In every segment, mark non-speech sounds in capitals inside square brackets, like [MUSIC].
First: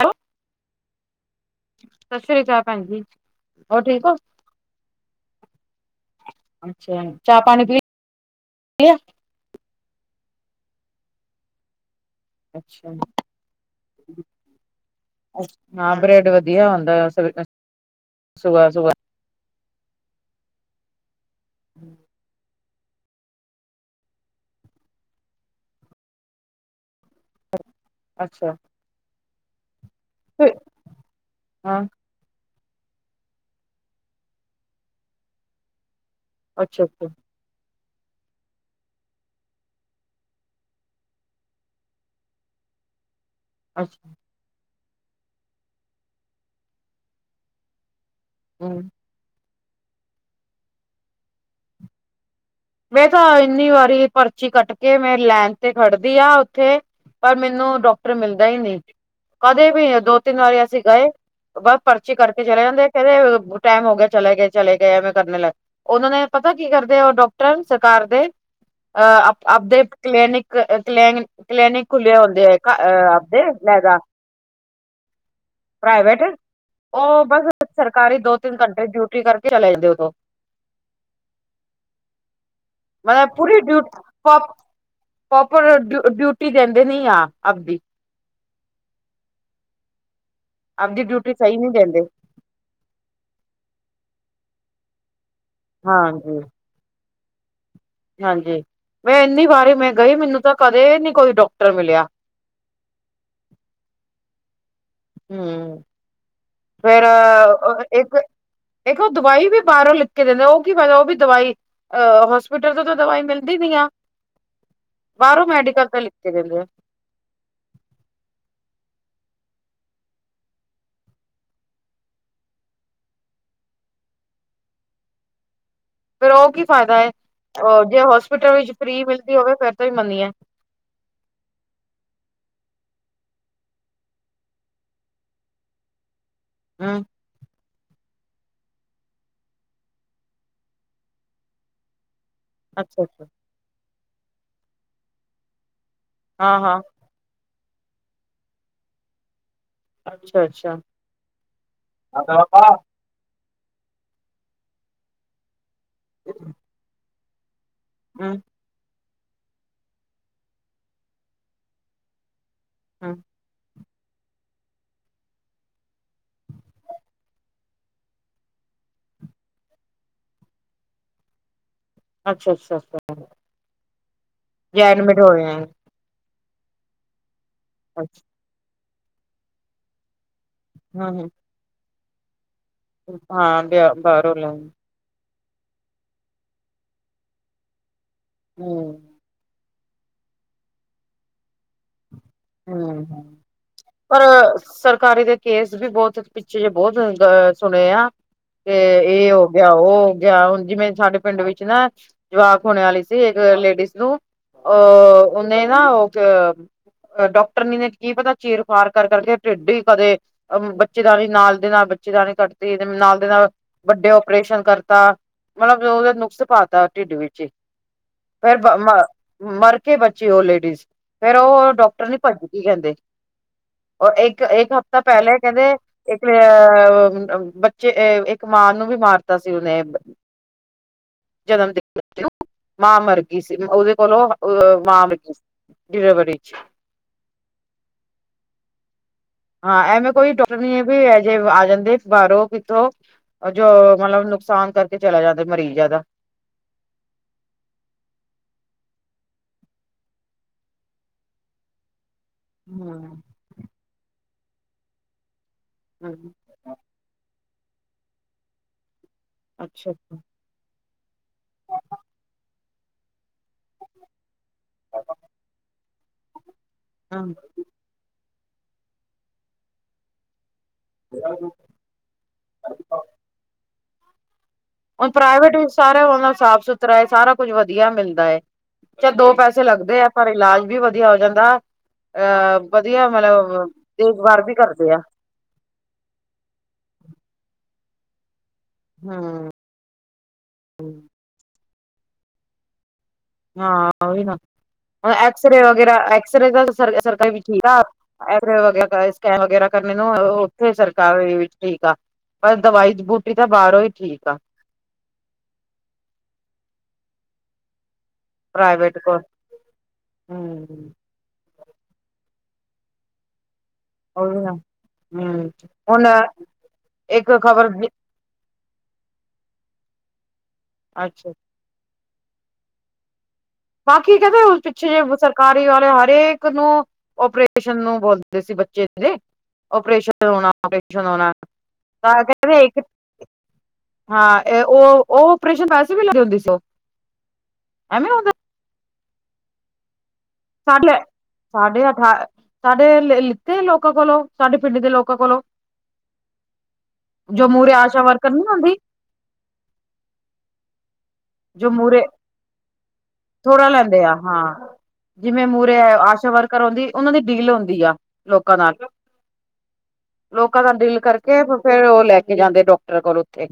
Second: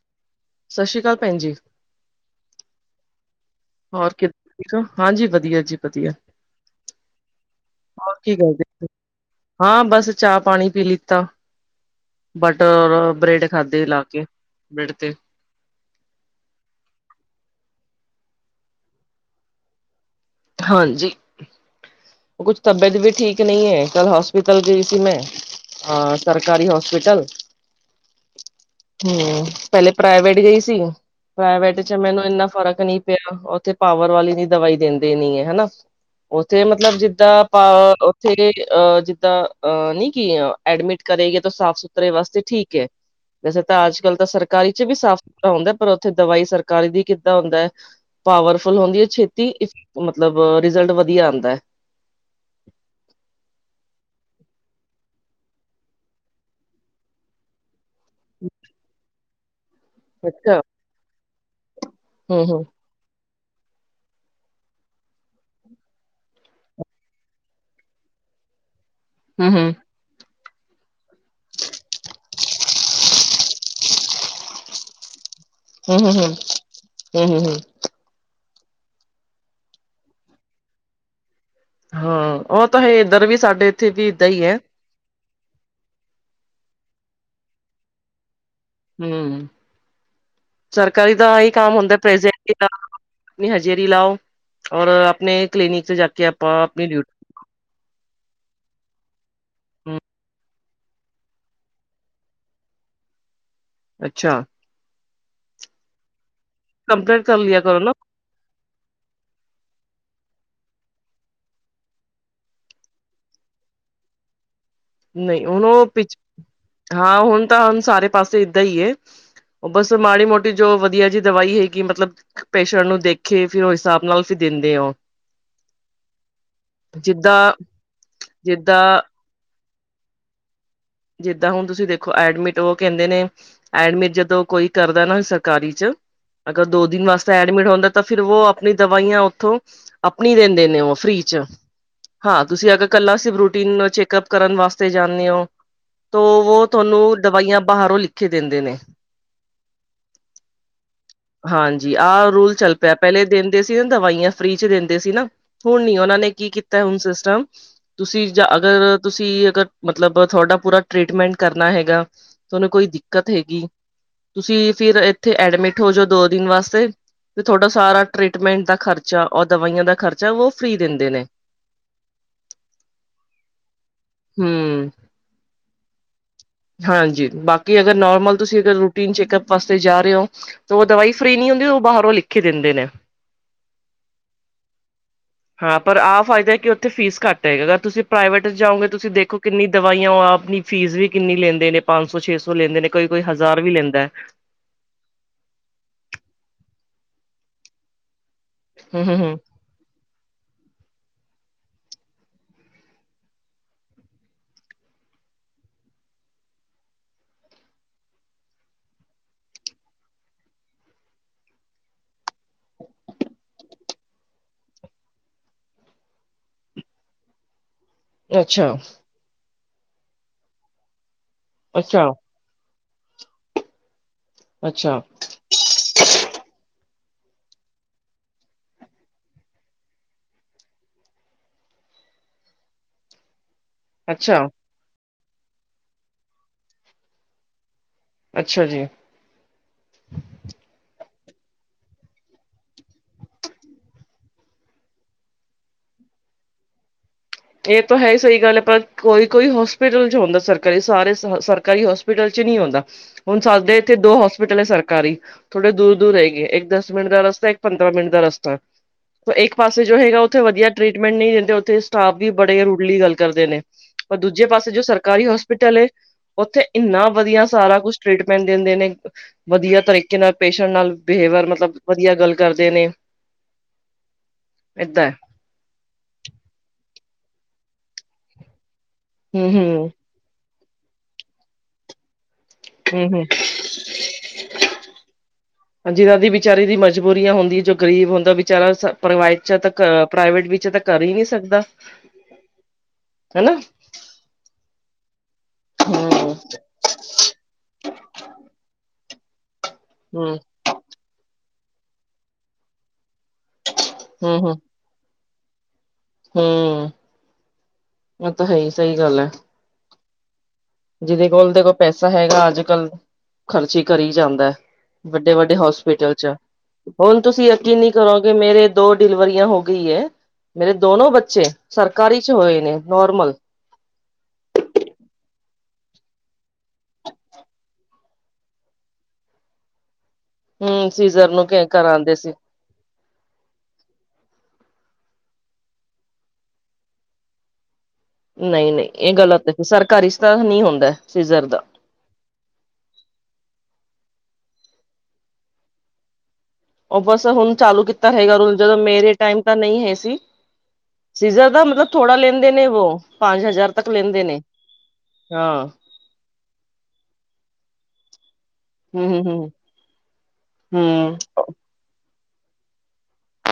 Hello ਸਤਿ ਸ਼੍ਰੀ ਅਕਾਲ ਭੈਣ ਜੀ ਸਤਿ ਸ਼੍ਰੀ ਅਕਾਲ ਭੈਣ ਜੀ ਠੀਕ ਹੋ ਹੋਰ ਕਿਦ ਠੀਕ ਹੋ ਹਾਂਜੀ ਵਧੀਆ ਜੀ ਵਧੀਆ। ਅੱਛਾ, ਚਾਹ ਪਾਣੀ ਪੀ ਹੋਰ ਕੀ ਕਰਦੇ? ਲਯਾ। ਹਾਂ, ਬਸ ਚਾ ਪਾਣੀ ਪੀ ਲਿੱਤਾ। ਬਟਰ ਅੱਛਾ ਹੋਰ ਬ੍ਰੈਡ ਖਾਦੇ ਲਾ ਕੇ, ਬ੍ਰੈਡ ਤੇ। ਹਾਂ ਬ੍ਰੈਡ ਵਦੀਆ ਹੁੰਦੈ, ਸ ਸੁਬਹਾ-ਸੁਬਹਾ ਹਾਂਜੀ। [INAUDIBLE] ਕੁਛ ਤਬੀਅਤ ਵੀ ਠੀਕ ਨਹੀਂ ਐ, ਕੱਲ ਹੋਸਪਿਟਲ ਗਈ ਸੀ ਮੈਂ ਅ ਸਰਕਾਰੀ ਹੋਸਪਿਟਲ। ਅੱਛ ਅੱਛਾ। ਹੁੰ, ਪਹਿਲੇ ਪ੍ਰਾਈਵੇਟ ਗਈ ਸੀ, ਹਾਂ ਪ੍ਰਾਈਵੇੲਤਤਟ ਚ ਮੈਨੂੰ ਇੰਨਾ ਫ਼ਰਕ ਨਹੀਂ ਪਿਆ, ਓਥੇ ਪਾਵਰ ਵਾਲੀ ਨੀ ਦਵਾਈ ਦਿੰਦੇ ਨੀ ਹੈ, ਹੈਨਾ, ਓਥੇ ਅੱਛਾ ਮਤਲਬ ਅੱਛਾ ਜਿੱਦਾਂ ਆਪਾ ਓਥੇ ਗਏ ਅ ਜਿੱਦਾਂ ਅ ਨੀ ਕਿ ਐਡਮਿਟ ਕਰੇਗੇ ਤੋ ਸਾਫ਼ ਸੁਥ ਤਰੇ ਵਾਸਤੇ ਠੀਕ ਏ। ਵੈਸੇ ਤਾਂ ਅੱਜ ਅੱਛਾ ਕੱਲ ਤਾਂ ਸਰਕਾਰੀ ਚ ਵੀ ਸਾਫ਼ ਸੁਥਰਾ ਹੁੰਦੈ, ਪਰ ਓਥੇ ਦਵਾਈ ਸਰਕਾਰੀ ਦੀ ਕਿੱਦਾਂ ਹੁੰਦਾ ਐ ਪਾਵਰਫੁਲ ਹਮ ਹੁੰਦੀ ਹੈ, ਛੇਤੀ, ਮਤਲਬ ਰਿਜ਼ਲਟ ਵਦੀਆ ਆਂਦਾ ਐ। ਮੈਂ ਤਾਂ ਇੰਨੀ ਵਾਰੀ ਪਰਚੀ ਕੱਟ ਕੇ ਮੈਂ ਲੈਨ ਤੇ ਖੜਦੀ ਆਂ ਓਥੇ ਪਰ ਮੈਨੂੰ ਡਾਕ ਟਰ ਮਿਲਦਾ ਈ ਨਈ। ਕਦੇ ਵੀ ਦੋ-ਤਿੰਨ ਅੱਛਾ ਵਾਰੀ ਅਸੀਂ ਗਏ, ਬਸ ਪਰਚੀ ਕੱਟ ਹਮ ਕੇ ਚਲੇ ਹਮ ਜਾਂਦੇ। ਕਹਰੇ ਟੈਮ ਹੋ ਗਿਆ, ਚਲੇ ਗਏ, ਚਲੇ ਗਏ ਐਵੇੈਂ ਕਰਨੇ ਲੱਗ। ਓਹਨਾਂ ਨੇ ਪਤਾ ਕੀ ਕਰਦੇ ਓਹ ਡਾਕ ਟਰ ਸਰਕਾਰ ਦੇ, ਅਹ ਆਪ ਹਮ ਆਪਦੇ ਹਮ ਕਲੈਨਿਕ ਕ ਕਲੈਨ ਕਲੈਨਿਕ ਖੁੱਲੇ ਹੁੰਦੇ ਆ ਆਪਦੇ, ਅਲੈਦਾ। ਹਮ ਪ੍ਰਾਈਵੇਟ, ਹਮ ਓਹ ਹਮ ਬਸ ਹਮ ਸਰਕਾਰੀ ਦੋ-ਤਿੰਨ ਘੰਟੇ ਡਿਊਟੀ ਕਰਕੇ ਚਲੇ ਜਾਂਦੇ ਓਦੋਂ ਹਾਂ, ਉਹ ਤਾਂ ਹੈ, ਇੱਧਰ ਮਤਲਬ ਵੀ ਪੂਰੀ ਸਾਡੇ ਡਿਊ ਇੱਥੇ ਵੀ ਇਦਾਂ ਈ ਐ। ਪ੍ਰੋਪਰ ਡਿਊ ਡਿਊਟੀ ਦੇਂਦੇ ਨੀ ਆ ਆਪਦੀ। ਹੁੰ, ਆਪਦੀ ਸਰਕਾਰੀ ਦਾ ਡਿਊਟੀ ਐਈ ਸਹੀ ਨਹੀਂ ਕੰਮ ਹੁੰਦੈ ਦਿੰਦੇ ਪ੍ਰੇਜੇਟ ਆਪਨੀ ਹਜੇਰੀ ਲਾਓ, ਔਰ ਆਪਨੇ ਕਲੀਨਿਕ ਚ ਜਾ ਕੇ, ਹਾਂਜੀ ਆਪਾਂ ਆਪਨੀ ਡਿਊਟੀ ਹਾਂਜੀ, ਮੈਂ ਐਨੀ ਵਾਰੀ ਮੈਂ ਗਈ, ਮੈਨੂੰ ਤਾਂ ਕਦੇ ਨੀ ਕੋਈ ਡਾਕਟਰ ਮਿਲਿਆ। ਅੱਛਾ। ਹੂੰ, ਫੇਰ ਕੰਪਲੇਂਟ ਕਰ ਲਿਆ ਕਰੋ ਨਾ ਇੱਕ ਦੇਖੋ ਦਵਾਈ ਵੀ ਬਾਰੋਂ ਲਿਖ ਕੇ ਦੇਂਦੇ ਐ, ਓਹ ਕੀ ਫੈਦਾ ਓਹ ਵੀ ਦਵਾਈ ਅ ਹੋਸਪਿਟਲ ਤੋਂ ਤਾਂ ਦਵਾਈ ਮਿਲਦੀ ਨੀ ਆ। ਨਹੀਂ ਬਾਰੋਂ ਹੁਣ ਉਹ ਮੈਡੀਕਲ ਤੇ ਲਿਖ ਪਿੱਛ ਕੇ ਦੇਂਦੇ ਐ। ਹਾਂ, ਹੁਨ ਤਾਂ ਹੁਨ ਸਾਰੇ ਪਾਸੇ ਇਦਾਂ ਈ ਏ। ਓਹ ਬਸ ਮਾੜੀ ਮੋਟੀ ਜੋ ਵਦੀਆ ਜਿ ਦਵਾਈ ਹੈਗੀ ਏ ਮਤਲਬ ਪੇਸ਼ੈਂਟ ਨੂੰ ਦੇਖੇ ਫੇਰ ਓਹ ਹਿਸਾਬ ਨਾਲ ਅਸੀਂ ਦੇਂਦੇ ਹੋ। [INAUDIBLE] ਫੇਰ ਓਹ ਕੀ ਫਾਇਦਾ ਏ, ਜਿੱਦਾਂ ਓ ਜੇ ਹੋਸਪਿਟਲ ਵਿੱਚ ਜਿੱਦਾਂ ਫ੍ਰੀ ਮਿਲਦੀ ਹੋਵੇ ਫੇਰ ਤੇ ਮੰਨੀਏ। ਜਿੱਦਾਂ ਹੁਨ ਤੁਸੀਂ ਦੇਖੋ ਐਡਮਿਟ ਓਹ ਕੈਂਦੇ ਨੇ ਐਡਮਿਟ ਜਦੋਂ ਕੋਈ ਕਰਦਾ ਨਾ ਸਰਕਾਰੀ ਚ, ਅਗਰ ਦੋ ਹੂੰ ਦਿਨ ਵਾਸਤੇ ਤੇ ਐਡਮਿਟ ਹੁੰਦਾ ਤਾਂ ਫਿਰ ਵੋ ਆਪਨੀ ਦਵਾਈਆਂ ਓਥੋਂ ਆਪਨੀ ਦੇਂਦੇ ਨੇ ਓਹ, ਫ੍ਰੀ ਚ। ਹਾਂ ਤੁਸੀਂ ਅਗਰ ਅੱਛਾ ਕੱਲਾ ਅੱਛਾ ਸਿਰਫ ਰੂਟੀਨ ਚੈੱਕਅਪ ਕਰਨ ਵਾਸਤੇ ਜਾਂਦੇ ਓ ਤੋ ਹਾਂ ਵੋ ਹਾਂ ਤੁਵਾਨੂੰ ਦਵਾਈਆਂ ਬਾਹਰੋਂ ਲਿਖਕੇ ਦੇਂਦੇ ਨੇ। ਅੱਛਾ ਅੱਛਾ ਹਾਂਜੀ, ਆਹ ਰੂਲ ਚੱਲ ਹੂੰ ਪਿਐ ਪਹਿਲੇ ਦੇਂਦੇ ਸੀ ਹੁਨ ਦਵਾਈਆਂ ਫ੍ਰੀ ਚ ਦੇਂਦੇ ਸੀ ਨਾ, ਹੁਨ ਨੀ। ਓਹਨਾਂ ਨੇ ਕੀ ਕੀਤੈ ਹੁਨ ਸਿਸਟਮ ਤੁਸੀਂ ਜਾਂ ਅਗਰ ਤੁਸੀਂ ਅਗਰ ਮਤਲਬ ਤੁਹਾਡਾ ਪੂਰਾ ਟ੍ਰੀਟਮੈਂਟ ਕਰਨਾ ਹੈਗਾ ਤੁਹਾਨੂੰ ਕੋਈ ਹੂੰ ਦਿੱਕਤ ਹੈਗੀ, ਤੁਸੀਂ ਫਿਰ ਇੱਥੇ ਐਡਮਿਟ ਹੋ ਜਾਓ, ਦੋ ਦਿਨ ਵਾਸਤੇ ਤੇ ਤੁਹਾਡਾ ਸਾਰਾ ਟਰੀਟਮੈਂਟ ਦਾ ਖਰਚਾ ਔਰ ਦਵਾਈਆਂ ਦਾ ਖਰਚਾ ਵੋ ਫ੍ਰੀ ਦੇਂਦੇ ਨੇ। ਅੱਛਾ ਅੱਛਾ [UNINTELLIGIBLE] ਹਮ ਵੈਰ ਮਿਟੌਨੇ ਹਾਂਜੀ ਬਾਕੀ ਅਗਰ ਨੋਰਮਲ ਤੁਸੀਂ ਅਗਰ ਰੂਟੀਨ ਚੈੱਕਅਪ ਵਾਸਤੇ ਜਾ ਰਹੇ ਓ ਤੇ ਉਹ ਹੂੰ ਦਵਾਈ ਫ੍ਰਰੀ ਨੀਂ ਹੁੰਦੀ, ਉਹ ਬਾਹਰੋਂ ਲਿਖ ਕੇ ਦਿੰਦੇ ਨੇ ਹਾਂ ਬਾਹਰੋਂ ਲੋ ਹਾਂ ਪਰ ਆਹ ਫਾਇਦਾ ਕਿ ਉੱਥੇ ਫੀਸ ਘੱਟ ਹੈ, ਅਗਰ ਤੁਸੀਂ ਪ੍ਰਾਈਵੇਟ ਹੂੰ ਜਾਓਗੇ ਤੁਸੀਂ ਦੇਖੋ ਕਿੰਨੀ ਦਵਾਈਆਂ, ਉਹ ਆਪਨੀ ਫੀਸ ਵੀ ਕਿੰਨੀ ਲੈਂਦੇ ਨੇ, ਪੰਜ ਸੌ, ਛੇ ਸੌ ਲੈਂਦੇ ਨੇ ਕੋਈ- ਕੋਈ ਹਜ਼ਾਰ ਵੀ ਲੈਂਦਾ ਅ ਸਰ ਕਾਰੀ ਦੇ ਕੇਸ ਵੀ ਬਹੁਤ, ਪਿੱਛੇ ਜਿਹੇ ਬਹੁਤ ਸੁਣੇ ਆ, ਤੇ ਹਮ ਹਮ ਇਹ ਹਮ ਉਹ ਗਿਆ ਉਹ ਗਿਆ, ਹੁਣ ਜਿਵੇਂ ਸਾਡੇ ਪਿੰਡ ਵਿੱਚ ਨਾ ਜਵਾਕ ਹੋਣੇ ਵਾਲੇ ਸੀ ਇੱਕ ਲੇਡੀਜ਼ ਨੂੰ ਉਹ ਉਹਨੇ ਨਾ ਓਧਰ- ਡੋਕਟਰਨੀ ਨੇ ਕੀ ਪਤਾ ਚੀਰ ਫਾੜ ਕਰ ਕਰਕੇ ਢਿੱਡ ਹੀ ਕਦੇ ਅ ਬੱਚੇਦਾਨੀ ਨਾਲ ਦੇ ਨਾਲ ਬੱਚੇਦਾਣੀ ਕੱਟਦੀ ਨਾਲ ਦੇ ਨਾਲ ਵੱਡੇ ਉਪਰੇਸ਼ਨ ਕਰਤਾ, ਮਤਲਬ ਉਹਦੇ ਨੁਕਸ ਪਾਤਾ ਢਿੱਡ ਵਿੱਚ ਫਿਰ ਅੱਛਾ ਵ ਮ ਮਰ ਕੇ ਬਚੀ ਉਹ ਲੇਡੀਜ਼ ਫਿਰ ਉਹ ਡੋਕ ਅੱਛਾ ਭੱਜ ਗਈ ਕਹਿੰਦੇ, ਉਹ ਇੱਕ ਇੱਕ ਅੱਛਾ ਹਫ਼ਤਾ ਪਹਿਲੇ ਕਹਿੰਦੇ ਇੱਕ ਅ, ਬੱਚੇ ਇੱਕ ਮਾਂ ਨੂੰ ਵੀ ਮਾਰਤਾ ਸੀ ਉਹਨੇ ਬ ਜਨਮ ਦਿਨ ਦੇ ਉਤਤਿਔਂ ਮਾਂ ਮਰਗੀ ਸੀ, ਉਹਦੇ ਕੋਲੋਂ, ਅੱਛਾ ਅ ਮਾਂ ਮਰ ਗਈ ਸੀ ਡਿਲੀਵਰੀ ਵਿੱਚ ਅੱਛਾ ਜੀ ਹਾਂ ਐਵੇਂ ਕੋਈ ਡੋਕਟਰਨੀ ਹੈ ਵੀ ਇਹ ਜੇ ਆ ਜਾਂਦੇ ਬਾਰੋਂ ਕਿੱਥੋਂ ਜੋ ਮਤਲਬ ਨੁਕਸਾਨ ਕਰਕੇ ਚਲਾ ਜਾਂਦਾ ਮਰੀਜ਼ਾਂ ਦਾ ਇਹ ਤਾਂ ਹੈ ਹੀ ਸਹੀ ਗੱਲ ਹੈ, ਪਰ ਕੋਈ- ਕੋਈ ਹੋਸਪਿਟਲ 'ਚ ਹੁੰਦਾ ਸਰਕਾਰੀ ਸਾਰੇ ਸਰਕਾਰੀ ਹੋਸ ਹੋਸਪਿਟਲ 'ਚ ਨੀ ਹੁੰਦਾ, ਹਮ ਹੁਣ ਸਾਡੇ ਇੱਥੇ ਦੋ ਹੋਸਪਿਟਲ ਹੈ ਸਰਕਾਰੀ, ਥੋੜੇ ਦੂਰ -ਦੂਰ ਹੈਗੇ ਇੱਕ ਦਸ ਦਸ ਮਿੰਟ ਦਾ ਰਸਤਾ, ਇੱਕ ਪੰਦਰਾਂ ਮਿੰਟ ਦਾ ਰਸਤਾ, ਤੇ ਇੱਕ ਪਾਸੇ ਅੱਛਾ ਜੋ ਹੈਗਾ ਹੂੰ। ਉੱਥੇ ਵਧੀਆ ਟ੍ਰਰੀਟਮੈਂਟ ਨਹੀਂ ਦਿੰਦੇ, ਉਥੇ ਸਟਾਫ ਵੀ ਬੜੇ ਰੁੜਲੀ ਗੱਲ ਕਰਦੇ ਨੇ, ਪਰ ਦੂਜੇ ਪਾਸੇ ਜੋ ਸਰਕਾਰੀ ਹੋਸਪਿਟਲ ਹੈ, ਉੱਥੇ ਐਨਾ ਵਧੀਆ ਸਾਰਾ ਕੁਛ ਟ੍ਰੀਟਮੈਂਟ ਦਿੰਦੇ ਨੇ, ਵਧੀਆ ਤਰੀਕੇ ਨਾਲ ਪੇਸ਼ੰਟ ਨਾਲ ਬਿਹੇਵਰ ਮਤਲਬ ਵਦੀਆ ਗੱਲ ਕਰਦੇ ਨੇ ਏਦਾਂ ਹੁਣ ਪ੍ਰਾਈਵੇਟ ਵੀ ਸਾਰਾ ਉਹਨਾਂ ਸਾਫ- ਸੁਥਰਾ ਏ ਸਾਰਾ ਕੁੱਝ ਵਧੀਆ ਮਿਲਦਾ ਏ। ਅੱਛਾ ਦੋ ਹੂੰ ਪੈਸੇ ਹੂੰ ਲੱਗਦੇ ਆ, ਪਰ ਇਲਾਜ ਵੀ ਵਧੀਆ ਹੋ ਜਾਂਦਾ, ਅ ਵਧੀਆ ਹੂੰ ਹੂੰ ਮਤਲਬ ਦੇਖਭਾਰ ਵੀ ਕਰਦੇ ਆ ਹਾਂਜੀ, ਅੱਗੇ ਵਿਚਾਰੇ ਦੀਆ ਮਜਬੂਰੀਆਂ ਹੁੰਦੀਆਂ ਜੋ ਗਰੀਬ ਹੁੰਦਾ ਵਿਚਾਰਾ ਸ ਪ੍ਰਾਈਟ ਹਮ 'ਚ ਤਾਂ ਪ੍ਰਾਈਵੇਟ ਵਿੱਚ ਤਾਂ ਕਰ ਹੀ ਨੀ ਸਕਦਾ ਹਨਾ ਹਾਂ ਉਹੀ ਨਾ, ਹੁਣ ਐਕਸਰੇ ਵਗੈਰਾ ਹੂੰ ਐਕਸਰੇ ਦਾ ਸਰ ਸਰਕਾਰ ਵੀ ਠੀਕ ਆ ਐਕਸਰੇ ਵਗੈਰਾ ਸਕੈਮ ਵਗੈਰਾ ਕਰਨੇ ਨੂੰ ਹੂੰ ਉਹ ਫੇਰ ਸਰਕਾਰੀ ਵੀ ਠੀਕ ਆ, ਪਰ ਦਵਾਈ ਬੂਟੀ ਤਾਂ ਬਾਹਰੋਂ ਹੀ ਠੀਕ ਆ ਹੂੰਮ ਪ੍ਰਾਈਵੇਟ ਕੋ, ਗੱਲ ਹੈ ਹਮ ਜਿਹਦੇ ਕੋਲ ਦੇਖੋ ਪੈਸਾ ਹੈਗਾ ਅੱਜ- ਕੱਲ ਖਰਚੀ ਕਰੀ ਉਹੀ ਜਾਂਦਾ, ਨਾ ਵੱਡੇ- ਹੂੰ ਵੱਡੇ ਹੁਣ ਹੋਸਪਿਟਲ 'ਚ ਹੁਣ ਇੱਕ ਤੁਸੀਂ ਖ਼ਬਰ ਯਕੀਨ ਨੀ ਕਰੋਗੇ, ਮੇਰੇ ਦੋ ਡਿਲਵਰੀਆਂ ਹੋ ਗਈ ਏ, ਮੇਰੇ ਦੋਨੋ ਅੱਛਾ ਬੱਚੇ ਸਰਕਾਰੀ 'ਚ ਹੋਏ ਨੇ ਨੋਰਮਲ ਬਾਕੀ ਕਹਿੰਦੇ ਉਸ ਪਿੱਛੇ, ਸਰਕਾਰੀ ਵਾਲੇ ਹਰੇਕ ਨੂੰ ਉਪਰੇਸ਼ਨ ਨੂੰ ਬੋਲਦੇ ਸੀ ਬੱਚੇ ਦੇ, ਉਪਰੇਸ਼ਨ ਹੂੰ [UNINTELLIGIBLE] ਸੀਜ਼ਰ ਨੌਣਾ ਨੂੰ ਕਰਾਂਦੇ ਸੀ ਕਾਗੇ ਇੱਕ ਹਾਂ ਏਹ ਉਹ, ਉਹ ਓਪਰੇਸ਼ਨ ਵੈਸੇ ਵੀ ਲੈਂਦੀ ਹੁੰਦੀ ਸੀ ਓਹ। ਐਵੇਂ ਔਦਾ ਨਈ-ਨਈ ਏਹ ਗਲਤ ਏ, ਸਰਕਾਰੀ ਤਾਂ ਨਹੀਂ ਹੁੰਦਾ ਕਾਰਲੇ ਸੀਜ਼ਰ ਦਾ ਸਾਢੇ ਅਠਾ ਸਾਡੇ ਲੇ ਲਿੱਤੇ ਲੋਕਾਂ ਕੋਲੋਂ, ਸਾਡੇ ਪਿੰਡ ਦੇ ਲੋਕਾਂ ਕੋਲੋਂ। ਉਹ ਬਸ ਜੋ ਹੁਨ ਮੂਹਰੇ ਚਾਲੂ ਆਸ਼ਾ ਕੀਤਾ ਵਰਕਰ ਹੈਗਾ ਨੀ ਰੂਲ, ਹੁੰਦੀ ਜਦੋਂ ਮੇਰੇ ਟਾਈਮ ਤਾਂ ਨਈ ਹੈ ਸੀ। ਸੀਜ਼ਰ ਦਾ ਜੋ ਮਤਲਬ ਮੂਹਰੇ ਥੋੜਾ ਲੈਂਦੇ ਨੇ ਵੋ, ਪਾਂਜ ਥੋੜਾ ਹਜ਼ਾਰ ਤੱਕ ਆ ਲੈਂਦੇ ਨੇ। ਹਾਂ ਜਿਵੇਂ ਹਾਂ ਮੂਹਰੇ ਆਸ਼ਾ ਵਰਕਰ ਔਂਦੀ, ਉਹਨਾਂ ਦੀ ਡੀਲ ਹੁੰਦੀ ਆ। ਲੋਕਾਂ ਨਾਲ, ਹੂੰ-ਹੂੰ-ਹੂੰ ਲੋਕਾਂ ਦਾ ਡੀਲ ਹੂੰ ਕਰਕੇ ਫੇਰ ਉਹ ਲੈ ਕੇ ਜਾਂਦੇ ਡੋਕਟਰ ਕੋਲ ਓਥੇ।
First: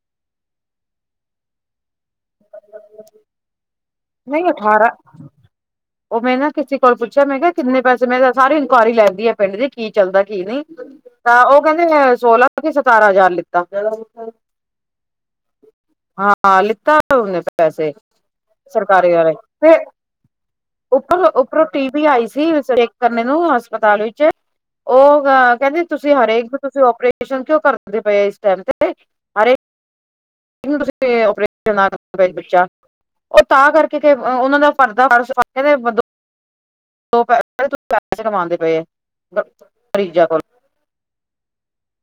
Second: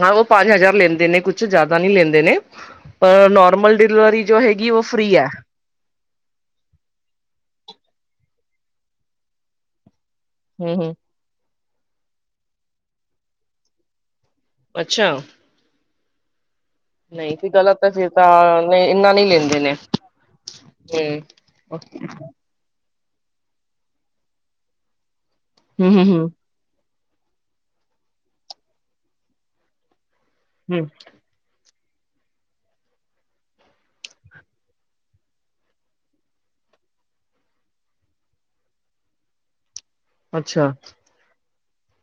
ਹਾਂ ਉਹ ਪਾਂਜ ਹਜ਼ਾਰ ਲੈਂਦੇ ਨੇ, ਕੁਛ ਜਾਦਾ ਨੀ ਲੈਂ ਦੇ ਨੇ, ਪਰ ਓ ਨੋਰਮਲ ਡਿਲਵਰੀ ਨਈ ਅਠਾਰਾ ਔਹ ਮੈਂ ਨਾ ਕਿਸੇ ਕੋਲ ਪੁੱਛੇਆ, ਮੈਂ ਕੇਆ ਕਿੰਨੇ ਪੈਸੇ? ਮੈਂ ਗਾ ਸਾਰੀ ਇਨਕੁਆਰੀ ਲੈਂਦੀ ਐ ਪਿੰਡ ਦੀ। ਕੀ ਚੱਲਦਾ, ਕੀ ਨੀ? ਹੂੰ ਹੂੰ ਤਾਂ ਉਹ ਕੇਹੰਦੇ ਏਹ ਸੋਲਾਂ ਕੇ ਸਤਾਰਾਂ ਹਜ਼ਾਰ ਲਿੱਤਾ। ਅੱਛਾ। ਹਾਂ-ਹਾਂ, ਲਿਤਾ ਨਈ ਫਿਰ ਗ਼ਲਤ ਏ ਫਿਰ ਤਾਂ ਨਹੀਂ ਇੰਨਾ ਸਰਕਾਰੀ ਨਹੀਂ ਵਾਲੇ, ਲੈਂਦੇ ਨੇ ਫੇਰ, ਉੱਪਰੋਂ-ਉੱਪਰੋਂ ਹੂੰ ਟੀਮ ਵੀ ਆਈ ਸੀ ਉਸ ਵੇਲੇ। ਕਰਨੇ ਨੂੰ ਹਸਪਤਾਲ ਵਿੱਚ, ਓਹ ਗ਼ ਕੇਹੰਦੇ ਹੂੰ ਹੂੰ ਤੁਸੀਂ ਹੂੰ ਹਰੇਕ ਨੂੰ ਤੁਸੀਂ ਓਪਰੇ ਪ੍ਰੇਸ਼ਨ ਕਉਂ ਕਰਦੇ ਪਏ ਇਸ ਟਾਈਮ ਤੇ? ਅਰੇ, ਹੂੰ ਤੁਸੀਂ ਓਪਰੇ ਤੇ ਨਾ ਕਰੇ ਇੱਕ ਬੱਚਾ। ਉਹ ਤਾਂ ਕਰਕੇ ਕੇ ਅ ਉਹਨਾਂ ਨਾਲ ਪਰਦਾ ਫ਼ਰਸ਼ [UNINTELLIGIBLE] ਦੋ ਪੈ [UNINTELLIGIBLE] ਪੈਸੇ ਕਮਾਂਦੇ ਪਏ, ਗਲਤ ਐ। ਅੱਛਾ।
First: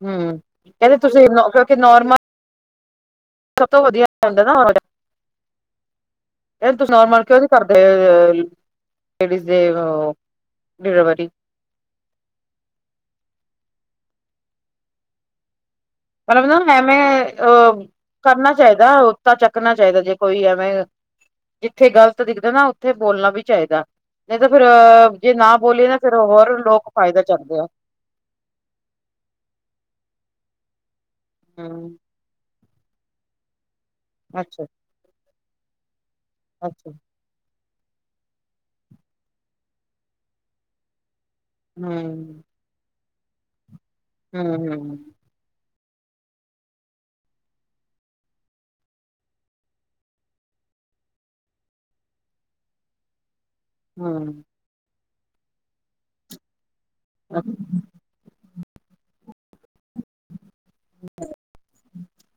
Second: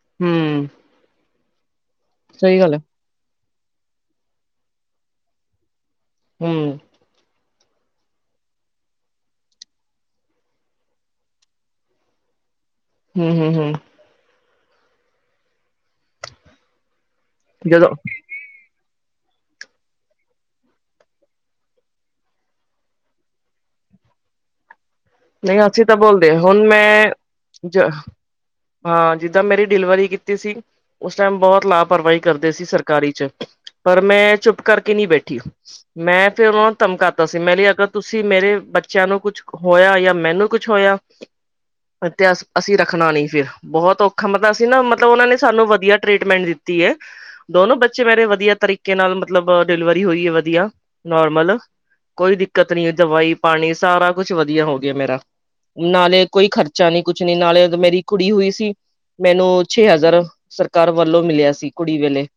ਹਮ, ਕੇਹੰਦੇ ਤੁਸੀਂ ਨ ਕਿਉਂਕਿ ਨੋਰਮਲ ਸਈ ਗੱਲ ਏ। ਸਭ ਤੋਂ ਵਦੀਆ ਗੱਲ ਏ ਨਾ [UNINTELLIGIBLE] ਹੂੰ ਫੇਰ ਤੁਸੀ ਨੋਰਮਲ ਕਉਕਿ ਕਰਦੇ ਅਅਲ ਲੇਡੀਜ਼ ਦੇ ਓ ਡਿਲਵਰੀ। ਹੂੰ-ਹੂੰ-ਹੂੰ। ਮਤਲਬ ਨਾ ਮੈਂ-ਮੈਂ ਅ ਜਦੋਂ ਕਰਨਾ ਚਾਈਦਾ, ਉ ਤਾਂ ਚੱਕਣਾ ਚਾਈਦਾ, ਜੇ ਕੋਈ ਐਵੇਂ ਜਿੱਥੇ ਗ਼ਲਤ ਦਿਖਦੈ ਨਾ, ਉੱਥੇ ਬੋਲਣਾ ਵੀ ਚਾਈਦਾ, ਨਈ ਤੇ ਫਿਰ ਅ ਨਈ ਅਸੀਂ ਤਾਂ ਬੋਲਦੇ, ਹੁਨ ਚੱਕਦੇ ਆ ਮੈਂ ਜ ਹਾਂ, ਜਿੱਦਾਂ ਮੇਰੀ ਡਿਲਵਰੀ ਕੀਤੀ ਸੀ, ਉਸ ਟੈਮ ਬੋਤ ਹਮ ਲਾਪਰਵਾਈ ਕਰਦੇ ਸੀ ਸਰਕਾਰੀ ਚ, ਪਰ ਮੈਂ ਚੁੱਪ ਅੱਛਾ ਕਰਕੇ ਨੀ ਬੈਠੀ। ਮੈਂ ਫਿਰ ਉਹਨਾਂ ਅੱਛਾ ਧਮਕਾ ਤੁਸੀਂ ਮੇਰੇ ਅਗਰ ਤੁਸੀਂ ਮੇਰੇ ਬੱਚੇਆਂ ਨੂੰ ਕੁਛ ਹੋਏਆ, ਯਾ ਮੈਨੂੰ ਕੁਛ ਹੋਏਆ ਹਮ ਵਿਦਿਆਸ ਅਸੀਂ ਰੱਖਣਾ ਨੀ ਫਿਰ, ਬਹੋਤ ਔਖਾ ਮਤਲਬ ਅਸੀਂ ਨਾ, ਹਮ ਮਤਲਬ ਉਹਨਾਂ ਨੇ ਸਾਨੂੰ ਵਦੀਆ ਟ੍ਰੀਟਮੈਂਟ ਦਿੱਤੀ ਐ। ਦੋਨੋ ਬੱਚੇ ਮੇਰੇ ਵਧੀਆ ਤਰੀਕੇ ਨਾਲ ਮਤਲਬ ਡਿਲਵਰੀ ਹੋਈ ਏ ਵਦੀਆ, ਨੋਰਮਲ। ਕੋਈ ਦਿੱਕਤ ਨੀ ਏ ਦਵਾਈ, ਪਾਣੀ ਸਾਰਾ ਕੁਛ ਹਮ ਵਦੀਆ ਹੋ ਗੇਆ ਮੇਰਾ। ਨਾਲੇ ਕੋਈ ਖਰਚਾ ਨੀ, ਕੁਛ ਨੀ, ਨਾਲੇ ਗ ਮੇਰੀ ਕੁੜੀ ਹੋਈ ਸੀ, ਮੈਨੂੰ ਛੇ ਹਜ਼ਾਰ ਸਰਕਾਰ ਵੱਲੋਂ ਮਿਲੇਆ ਸੀ ਕੁੜੀ ਵੇਲੇ,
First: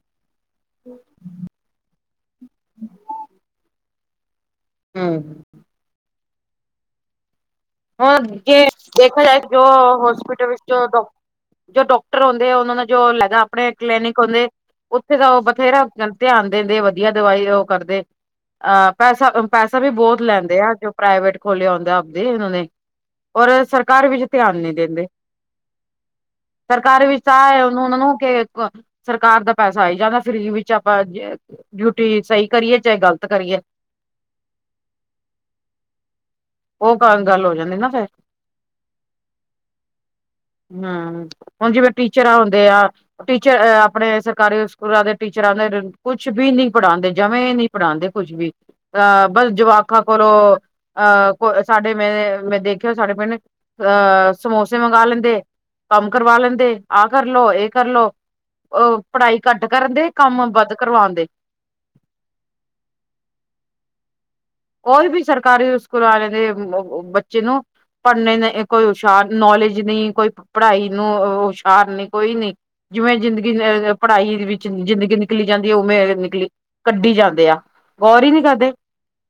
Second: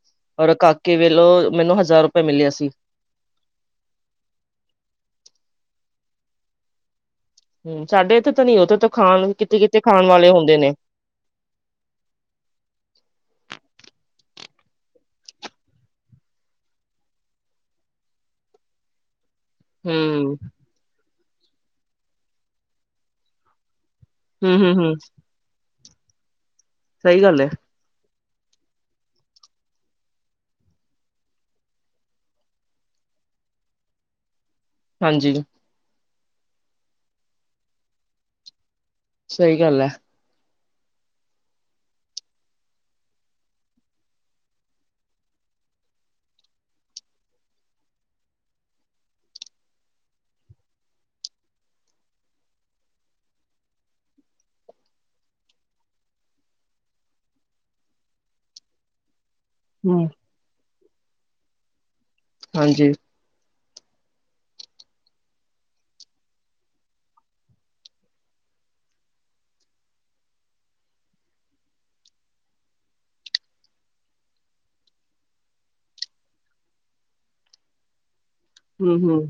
ਔਰ ਕਾਕੇ ਵੇਲੋਂ ਮੈਨੂੰ ਹਜ਼ਾਰ ਰੁਪਏ ਮਿਲੇਆ ਸੀ। ਹੂੰ। ਹਮ ਸਾਡੇ ਹੋਰ ਇੱਥੇ ਤਾਂ ਨੀ ਜੇ ਉੱਥੇ ਤਾਂ ਦੇਖਿਆ ਖਾਣ ਜਾਏ ਕਿਤੇ ਜੋ ਕਿਤੇ ਖਾਣ ਵਾਲੇ ਹੋਸਪਿਟਲ ਹੁੰਦੇ ਵਿੱਚ ਨੇ ਜੋ ਡਾਕ ਜੋ ਡਾਕਟਰ ਹੁੰਦੇ ਏ ਉਹਨਾਂ ਨਾ ਜੋ [UNINTELLIGIBLE] ਆਪਣੇ ਕਲੀਨਿਕ ਹੁੰਦੇ ਉੱਥੇ ਤਾਂ ਉਹ ਬਥੇਰਾ ਧਿਆਨ ਦਿੰਦੇ ਵਧੀਆ ਦਵਾਈ ਉਹ ਕਰਦੇ ਅ ਪੈਸਾ ਪੈਸਾ ਵੀ ਬਹੁਤ ਹਮ ਲੈਂਦੇ ਆ ਜੋ ਪ੍ਰਾਈਵੇਟ ਖੋਲਿਆ ਹੁੰਦਾ ਆਪਦੇ ਇੰਨਾਂ ਨੇ ਔਰ ਸਰਕਾਰੀ ਵਿੱਚ ਹਮ ਧਿਆਨ ਨੀ ਹਮ ਹਮ ਦੇਂਦੇ ਸਰਕਾਰੀ ਵਿੱਚ ਸਹੀ ਤਾਂ ਗੱਲ ਹੈ ਆਏ ਓ ਤੋ ਉਨ੍ਹਾਂ ਨੂੰ ਕੇ ਸਰਕਾਰ ਦਾ ਪੈਸਾ ਆਈ ਜਾਂਦਾ ਫਰੀ ਵਿੱਚ ਆਪਾਂ ਜੇ ਡਿਊਟੀ ਸਹੀ ਕਰੀਏ ਚਾਹੇ ਗ਼ਲਤ ਕਰੀਏ ਹਾਂਜੀ ਓਹ ਕੱਲ ਗੱਲ ਹੋ ਜਾਂਦੀ ਨਾ ਫੇਰ ਸਹੀ ਗੱਲ ਹੈ ਨਾ ਹੁਣ ਜਿਵੇਂ ਟੀਚਰਾਂ ਆਉਂਦੇ ਆ ਟੀਚਰ ਅ ਆਪਣੇ ਸਰਕਾਰੀ ਸਕੂਲਾਂ ਦੇ ਟੀਚਰਾਂ ਦੇ ਕੁੱਛ ਬੀ ਨਹੀਂ ਪੜ੍ਹਾਉਂਦੇ ਜਮਾਂ ਹੀ ਨੀ ਪੜਾਉਂਦੇ ਕੁੱਛ ਵੀ ਅ ਬਸ ਜਵਾਕਾਂ ਕੋਲੋਂ ਅਹ ਕੋ ਸਾਡੇ ਮੈਂ ਮੈਂ ਦੇਖਿਓ ਸਾਡੇ ਪਿੰਡ ਅਹ ਸਮੋਸੇ ਮੰਗਾ ਲੈਂਦੇ ਕੰਮ ਕਰਵਾ ਲੈਂਦੇ ਆਹ ਕਰਲੋ ਇਹ ਕਰਲੋ ਉਹ ਪੜ੍ਹਾਈ ਘੱਟ ਕਰਨ ਹਮ ਦੇ ਕੰਮ ਵੱਧ ਕਰਵਾਉਣ ਦੇ ਹਾਂਜੀ ਕੋਈ ਵੀ ਸਰਕਾਰੀ ਸਕੂਲ ਵਾਲਿਆਂ ਦੇ ਉ ਉ ਬੱਚੇ ਨੂੰ ਪੜ੍ਹਨੇ ਨੇ ਅ ਕੋਈ ਹੁਸ਼ਿਆਰ ਨੌਲੇਜ ਨਹੀਂ ਕੋਈ ਪ ਪੜ੍ਹਾਈ ਨੂੰ ਹੁਸ਼ਿਆਰ ਨਹੀਂ ਕੋਈ ਨਹੀਂ ਜਿਵੇਂ ਜ਼ਿੰਦਗੀ ਅ ਪੜ੍ਹਾਈ ਵਿੱਚ ਜ਼ਿੰਦਗੀ ਨਿਕਲੀ ਜਾਂਦੀ ਹੈ ਉਵੇਂ ਨਿਕਲੀ ਕੱਢੀ ਜਾਂਦੇ ਆ ਗੌਰ ਹੀ ਨੀ ਕਰਦੇ ਹਮ ਹਮ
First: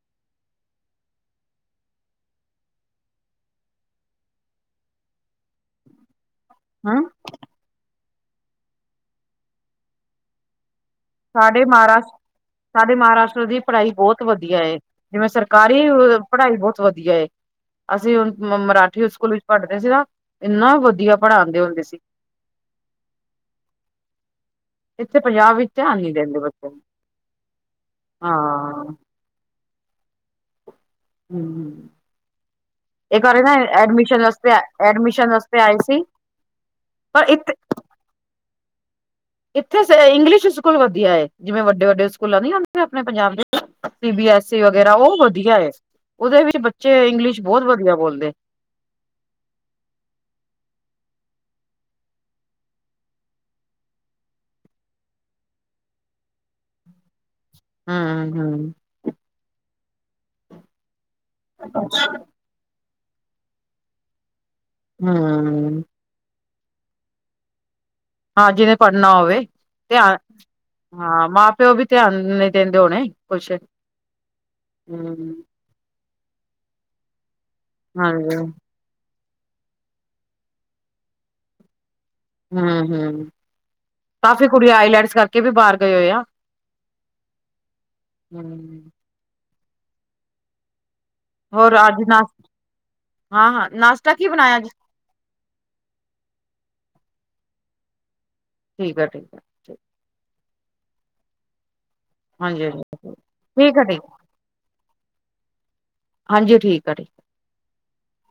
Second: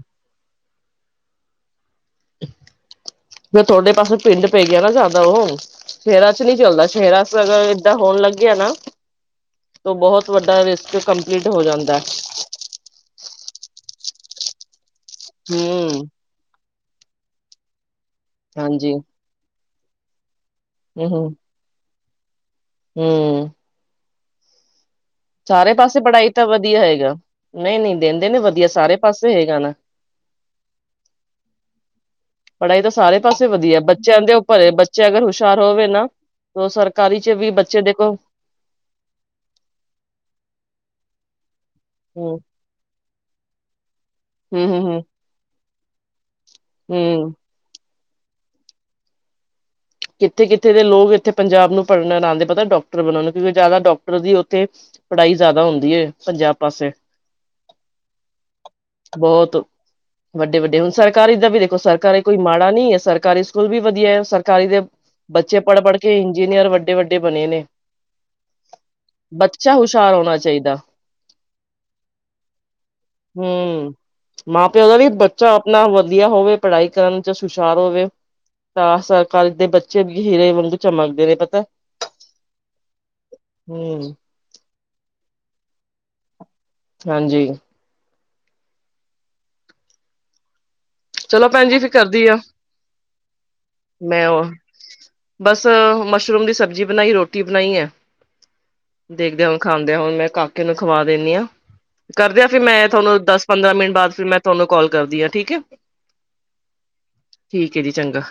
ਫੇ ਤੁਹਾਡੇ ਪਾਸੇ ਪਿੰਡ ਪੈ ਗਿਆ ਨਾ ਜ਼ਿਆਦਾ ਉਹ ਸ਼ੇਹਰਾਂ ਚ ਨਹੀਂ ਚੱਲਦਾ ਹਮ ਸ਼ੇਹਰਾ ਅਗਰ ਏਦਾਂ ਹੋਣ ਲੱਗਿਆ ਨਾ ਤਾਂ ਬਹੁਤ ਵੱਡਾ ਰਿਸਕ ਕੰਪਲੀਟ ਹੋ ਸਾਡੇ ਜਾਂਦਾ ਮਹਾਰਾਸ਼ਟਰ ਸਾਡੇ ਮਹਾਰਾਸ਼ਟਰ ਦੀ ਪੜ੍ਹਾਈ ਬਹੁਤ ਵਧੀਆ ਏ ਜਿਵੇਂ ਸਰਕਾਰੀ ਹੂੰ ਪੜ੍ਹਾਈ ਬਹੁਤ ਵਧੀਆ ਏ ਅਸੀਂ ਹੁਣ ਮ ਹਾਂਜੀ ਮਰਾਠੀ ਸਕੂਲ ਵਿੱਚ ਪੜ੍ਹਦੇ ਸੀ ਨਾ ਇੰਨਾ ਵਧੀਆ ਪੜ੍ਹਾਉਂਦੇ ਹੁੰਦੇ ਸੀ ਹਮ ਇੱਥੇ ਪੰਜਾਬ ਵਿੱਚ ਸਾਰੇ ਧਿਆਨ ਪਾਸੇ ਨੀ ਪੜ੍ਹਾਈ ਦਿੰਦੇ ਤਾਂ ਬੱਚਿਆਂ ਨੂੰ ਵਧੀਆ ਹੈਗਾ ਨਹੀਂ ਨਹੀਂ ਦਿੰਦੇ ਨੇ ਵਧੀਆ ਹਾਂ ਸਾਰੇ ਪਾਸੇ ਹੈਗਾ ਨਾ ਹਮ ਹਮ ਪੜ੍ਹਾਈ ਤਾਂ ਸਾਰੇ ਪਾਸੇ ਵਧੀਆ ਬੱਚਿਆਂ ਐਡਮਿਸ਼ਨ ਦੇ ਵਾਸਤੇ ਉੱਪਰ ਹੈ ਬੱਚੇ ਅਗਰ ਐਡਮਿਸ਼ਨ ਹੁਸ਼ਿਆਰ ਵਾਸਤੇ ਆਏ ਹੋਵੇ ਸੀ ਨਾ ਉਹ ਸਰਕਾਰੀ ਪਰ ਚ ਵੀ ਇੱਥੇ ਬੱਚੇ ਦੇਖੋ ਇੱਥੇ ਸ ਇੰਗਲਿਸ਼ ਸਕੂਲ ਵਧੀਆ ਹੈ ਜਿਵੇਂ ਵੱਡੇ ਵੱਡੇ ਹੂੰ ਸਕੂਲਾਂ ਨੀ [UNINTELLIGIBLE] ਆਪਣੇ ਪੰਜਾਬ ਦੇ ਸੀ ਬੀ ਐਸ ਈ ਹੂੰ ਵਗੈਰਾ ਹੂੰ ਉਹ ਵਧੀਆ ਏ ਉਹਦੇ ਵਿੱਚ ਬੱਚੇ ਹੂੰ ਇੰਗਲਿਸ਼ ਬਹੁਤ ਵਧੀਆ ਬੋਲਦੇ ਕਿੱਥੇ ਕਿੱਥੇ ਦੇ ਲੋਕ ਇੱਥੇ ਪੰਜਾਬ ਨੂੰ ਪੜ੍ਹਨ ਆਉਂਦੇ ਪਤਾ ਡਾਕਟਰ ਬਣਾ ਨੂੰ ਕਿਉਂਕਿ ਜ਼ਿਆਦਾ ਡਾਕਟਰ ਦੀ ਉੱਥੇ ਪੜ੍ਹਾਈ ਜ਼ਿਆਦਾ ਹੁੰਦੀ ਏ ਪੰਜਾਬ ਪਾਸੇ ਹਮ ਹਮ ਬਹੁਤ ਵੱਡੇ ਵੱਡੇ ਹੁਣ ਸਰਕਾਰੀ ਦਾ ਵੀ ਦੇਖੋ ਸਰਕਾਰੀ ਕੋਈ ਮਾੜਾ ਨਹੀਂ ਹੈ ਸਰਕਾਰੀ ਸਕੂਲ ਵੀ ਵਧੀਆ ਹੈ ਸਰਕਾਰੀ ਦੇ ਬੱਚੇ ਪੜ੍ਹ ਹੂੰ ਪੜ੍ਹ ਕੇ ਇੰਜੀਨੀਅਰ ਵੱਡੇ ਵੱਡੇ ਬਣੇ ਨੇ ਹਾਂ ਜਿਹਨੇ ਪੜ੍ਹਨਾ ਹੋਵੇ ਬੱਚਾ ਧਿਆ ਹੁਸ਼ਿਆਰ ਹੋਣਾ ਚਾਹੀਦਾ ਹਾਂ ਮਾਂ ਪਿਓ ਵੀ ਧਿਆਨ ਨਹੀਂ ਦਿੰਦੇ ਹੋਣੇ ਕੁੱਛ ਹੂੰ ਮਾਂ ਪਿਓ ਦਾ ਵੀ ਬੱਚਾ ਨਾ ਵਧੀਆ ਹੋਵੇ ਪੜ੍ਹਾਈ ਕਰਨ ਚ ਸੁਸ਼ਾਰ ਹੋਵੇ ਹਾਂਜੀ ਤਾਂ ਸਰਕਾਰੀ ਦੇ ਬੱ ਚੱਬ ਹੀਰੇ ਵਾਂਗੂੰ ਚਮਕਦੇ ਨੇ ਪਤਾ। ਹੂੰ-ਹੂੰ ਹੂੰ ਕਾਫ਼ੀ ਕੁੜੀ ਆਈਲੈਟਸ ਕਰਕੇ ਵੀ ਬਾਰ ਗਏ ਹੋਏ ਆ। ਹਾਂਜੀ। ਹੂੰ। ਚਲੋ ਭੈਨ ਹੋਰ ਜੀ ਫੇਰ ਅੱਜ ਕਰਦੀ ਨਾਸ਼ ਆ, ਹਾਂ ਹਾਂ ਨਾਸ਼ਤਾ ਮੈਂ ਕੀ ਓ ਬਣਾਇਆ ਜੀ ਬਸ ਮਸ਼ਰੂਮ ਦੀ ਸਬਜ਼ੀ ਬਨਾਈ ਰੋਟੀ ਬਨਾਈ ਐ, ਦੇਖਦੇ ਆ ਹੁਨ ਖਾਂਦੇਆਂ ਹੁਨ ਮੈਂ ਕਾਕੇ ਨੂੰ ਖਵਾ ਦਿੰਨੀ ਆਂ, ਕਰਦੇਆਂ ਫੇਰ ਹਾਂਜੀ ਮੈਂ ਹਾਂਜੀ ਤੁਆਨੂੰ ਦਸ ਪੰਦਰਾਂ ਠੀਕ ਆ ਮਿੰਟ ਠੀਕ ਬਾਦ ਫਿਰ ਮੈਂ ਤੁਆਨੂੰ ਕੌਲ ਕਰਦੀ ਆਂ ਠੀਕ ਐ। ਹਾਂਜੀ ਠੀਕ ਐ ਠੀ ਠੀਕ ਐ ਜੀ ਚੰਗਾ।